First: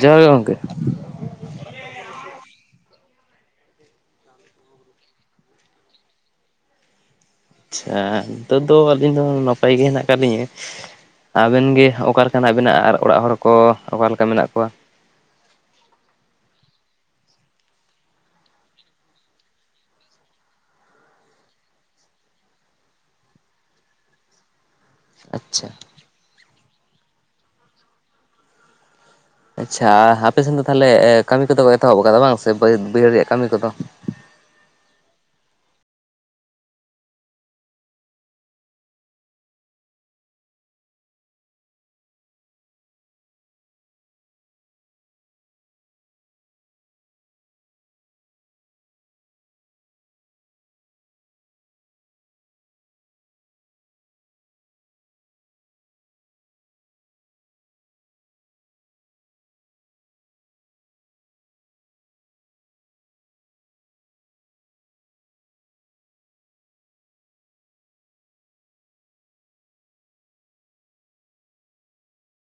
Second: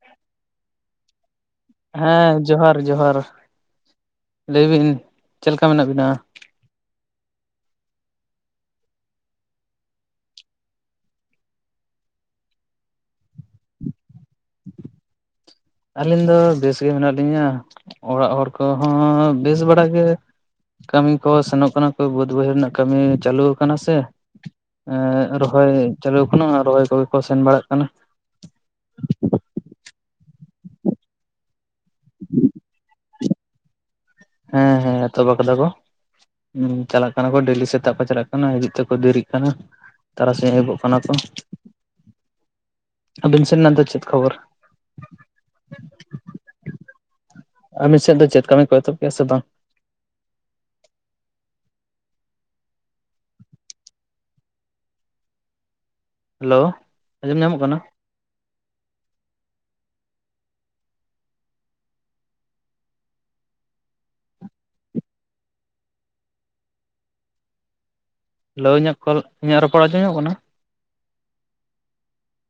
ᱡᱚᱦᱟᱨ ᱜᱮ ᱜᱚᱢᱠᱮ ᱾ ᱦᱮᱸ ᱡᱚᱦᱟᱨ ᱡᱚᱦᱟᱨ᱾ ᱞᱟᱹᱭ ᱵᱤᱱ ᱪᱮᱫ ᱞᱮᱠᱟ ᱢᱮᱱᱟᱜ ᱵᱤᱱᱟ? ᱟᱪᱷᱟ ᱱᱤᱛᱚᱜ ᱫᱚ ᱟᱹᱞᱤᱧ ᱫᱚ ᱱᱟᱯᱟᱭ ᱜᱮ ᱦᱮᱱᱟᱜ ᱟᱠᱟᱫ ᱞᱤᱧᱟᱹ᱾ ᱟᱵᱮᱱ ᱜᱮ ᱚᱠᱟᱞᱮᱠᱟ ᱦᱮᱱᱟᱜ ᱵᱮᱱᱟ ᱟᱨ ᱚᱲᱟᱜ ᱦᱚᱲᱠᱚ ᱚᱠᱟᱞᱮᱠᱟ ᱢᱮᱱᱟᱜ ᱠᱚᱣᱟ? ᱟᱹᱞᱤᱧ ᱫᱚ ᱵᱮᱥᱜᱮ ᱢᱮᱱᱟᱜ ᱞᱤᱧᱟᱹ ᱚᱲᱟᱜ ᱦᱚᱲ ᱠᱚᱦᱚᱸ ᱵᱮᱥ ᱵᱟᱲᱟ ᱜᱮ᱾ ᱠᱟᱹᱢᱤ ᱠᱚ ᱥᱮᱱᱚᱜ ᱠᱟᱱᱟ ᱠᱚ ᱵᱟᱹᱫ ᱵᱟᱹᱭᱦᱤᱟᱹᱲ ᱨᱮᱱᱟᱜ ᱠᱟᱹᱢᱤ ᱪᱟᱹᱞᱩ ᱟᱠᱟᱱᱟ ᱥᱮ᱾ ᱟᱪᱪᱷᱟ ᱨᱚᱦᱚᱭ ᱪᱟᱹᱞᱩ ᱟᱠᱟᱱᱟ ᱨᱚᱦᱚᱭ ᱠᱚᱜᱮ ᱠᱚ ᱥᱮᱱ ᱵᱟᱲᱟᱜ ᱠᱟᱱᱟ᱾ ᱟᱪᱪᱷᱟ ᱟᱯᱮ ᱥᱮᱱ ᱫᱚ ᱛᱟᱦᱚᱞᱮ ᱠᱟᱹᱢᱤ ᱠᱚᱫᱚ ᱠᱚ ᱮᱛᱚᱦᱚᱵ ᱟᱠᱟᱫᱟ ᱵᱟᱝ ᱥᱮ ᱵᱟᱹᱭ ᱵᱟᱹᱭᱦᱟᱹᱲ ᱨᱮᱭᱟᱜ ᱠᱟᱹᱢᱤ ᱠᱚᱫᱚ᱾ ᱦᱮᱸ ᱦᱮᱸ ᱮᱛᱚᱵ ᱟᱠᱟᱫᱟ ᱠᱚ᱾ ᱦᱩᱸ ᱪᱟᱞᱟᱜ ᱠᱟᱱᱟ ᱠᱚ ᱰᱮᱞᱤ ᱥᱮᱛᱟᱜ ᱠᱚ ᱪᱟᱞᱟᱜ ᱠᱟᱱᱟ ᱦᱤᱡᱩᱜ ᱛᱮᱠᱚ ᱫᱮᱨᱤᱜ ᱠᱟᱱᱟ᱾ ᱛᱟᱨᱟᱥᱤᱧ ᱟᱭᱩᱵᱜ ᱠᱟᱱᱟ ᱠᱚ ᱟᱹᱵᱤᱱ ᱥᱮᱱᱟᱜ ᱫᱚ ᱪᱮᱫ ᱠᱷᱚᱵᱚᱨ? ᱟᱵᱤᱱ ᱥᱮᱫ ᱫᱚ ᱪᱮᱫ ᱠᱟᱢᱤ ᱠᱚ ᱮᱛᱦᱚᱵ ᱠᱮ ᱥᱮ ᱵᱟᱝ? ᱦᱮᱞᱳ ᱟᱸᱡᱚᱢ ᱧᱟᱢᱚᱜ ᱠᱟᱱᱟ᱾ ᱦᱮᱞᱳ ᱤᱧᱟᱹᱜ ᱠᱚᱞ ᱤᱧᱟᱹᱜ ᱨᱚᱯᱚᱲ ᱟᱸᱡᱚᱢ ᱧᱟᱢᱜ ᱠᱟᱱᱟ᱾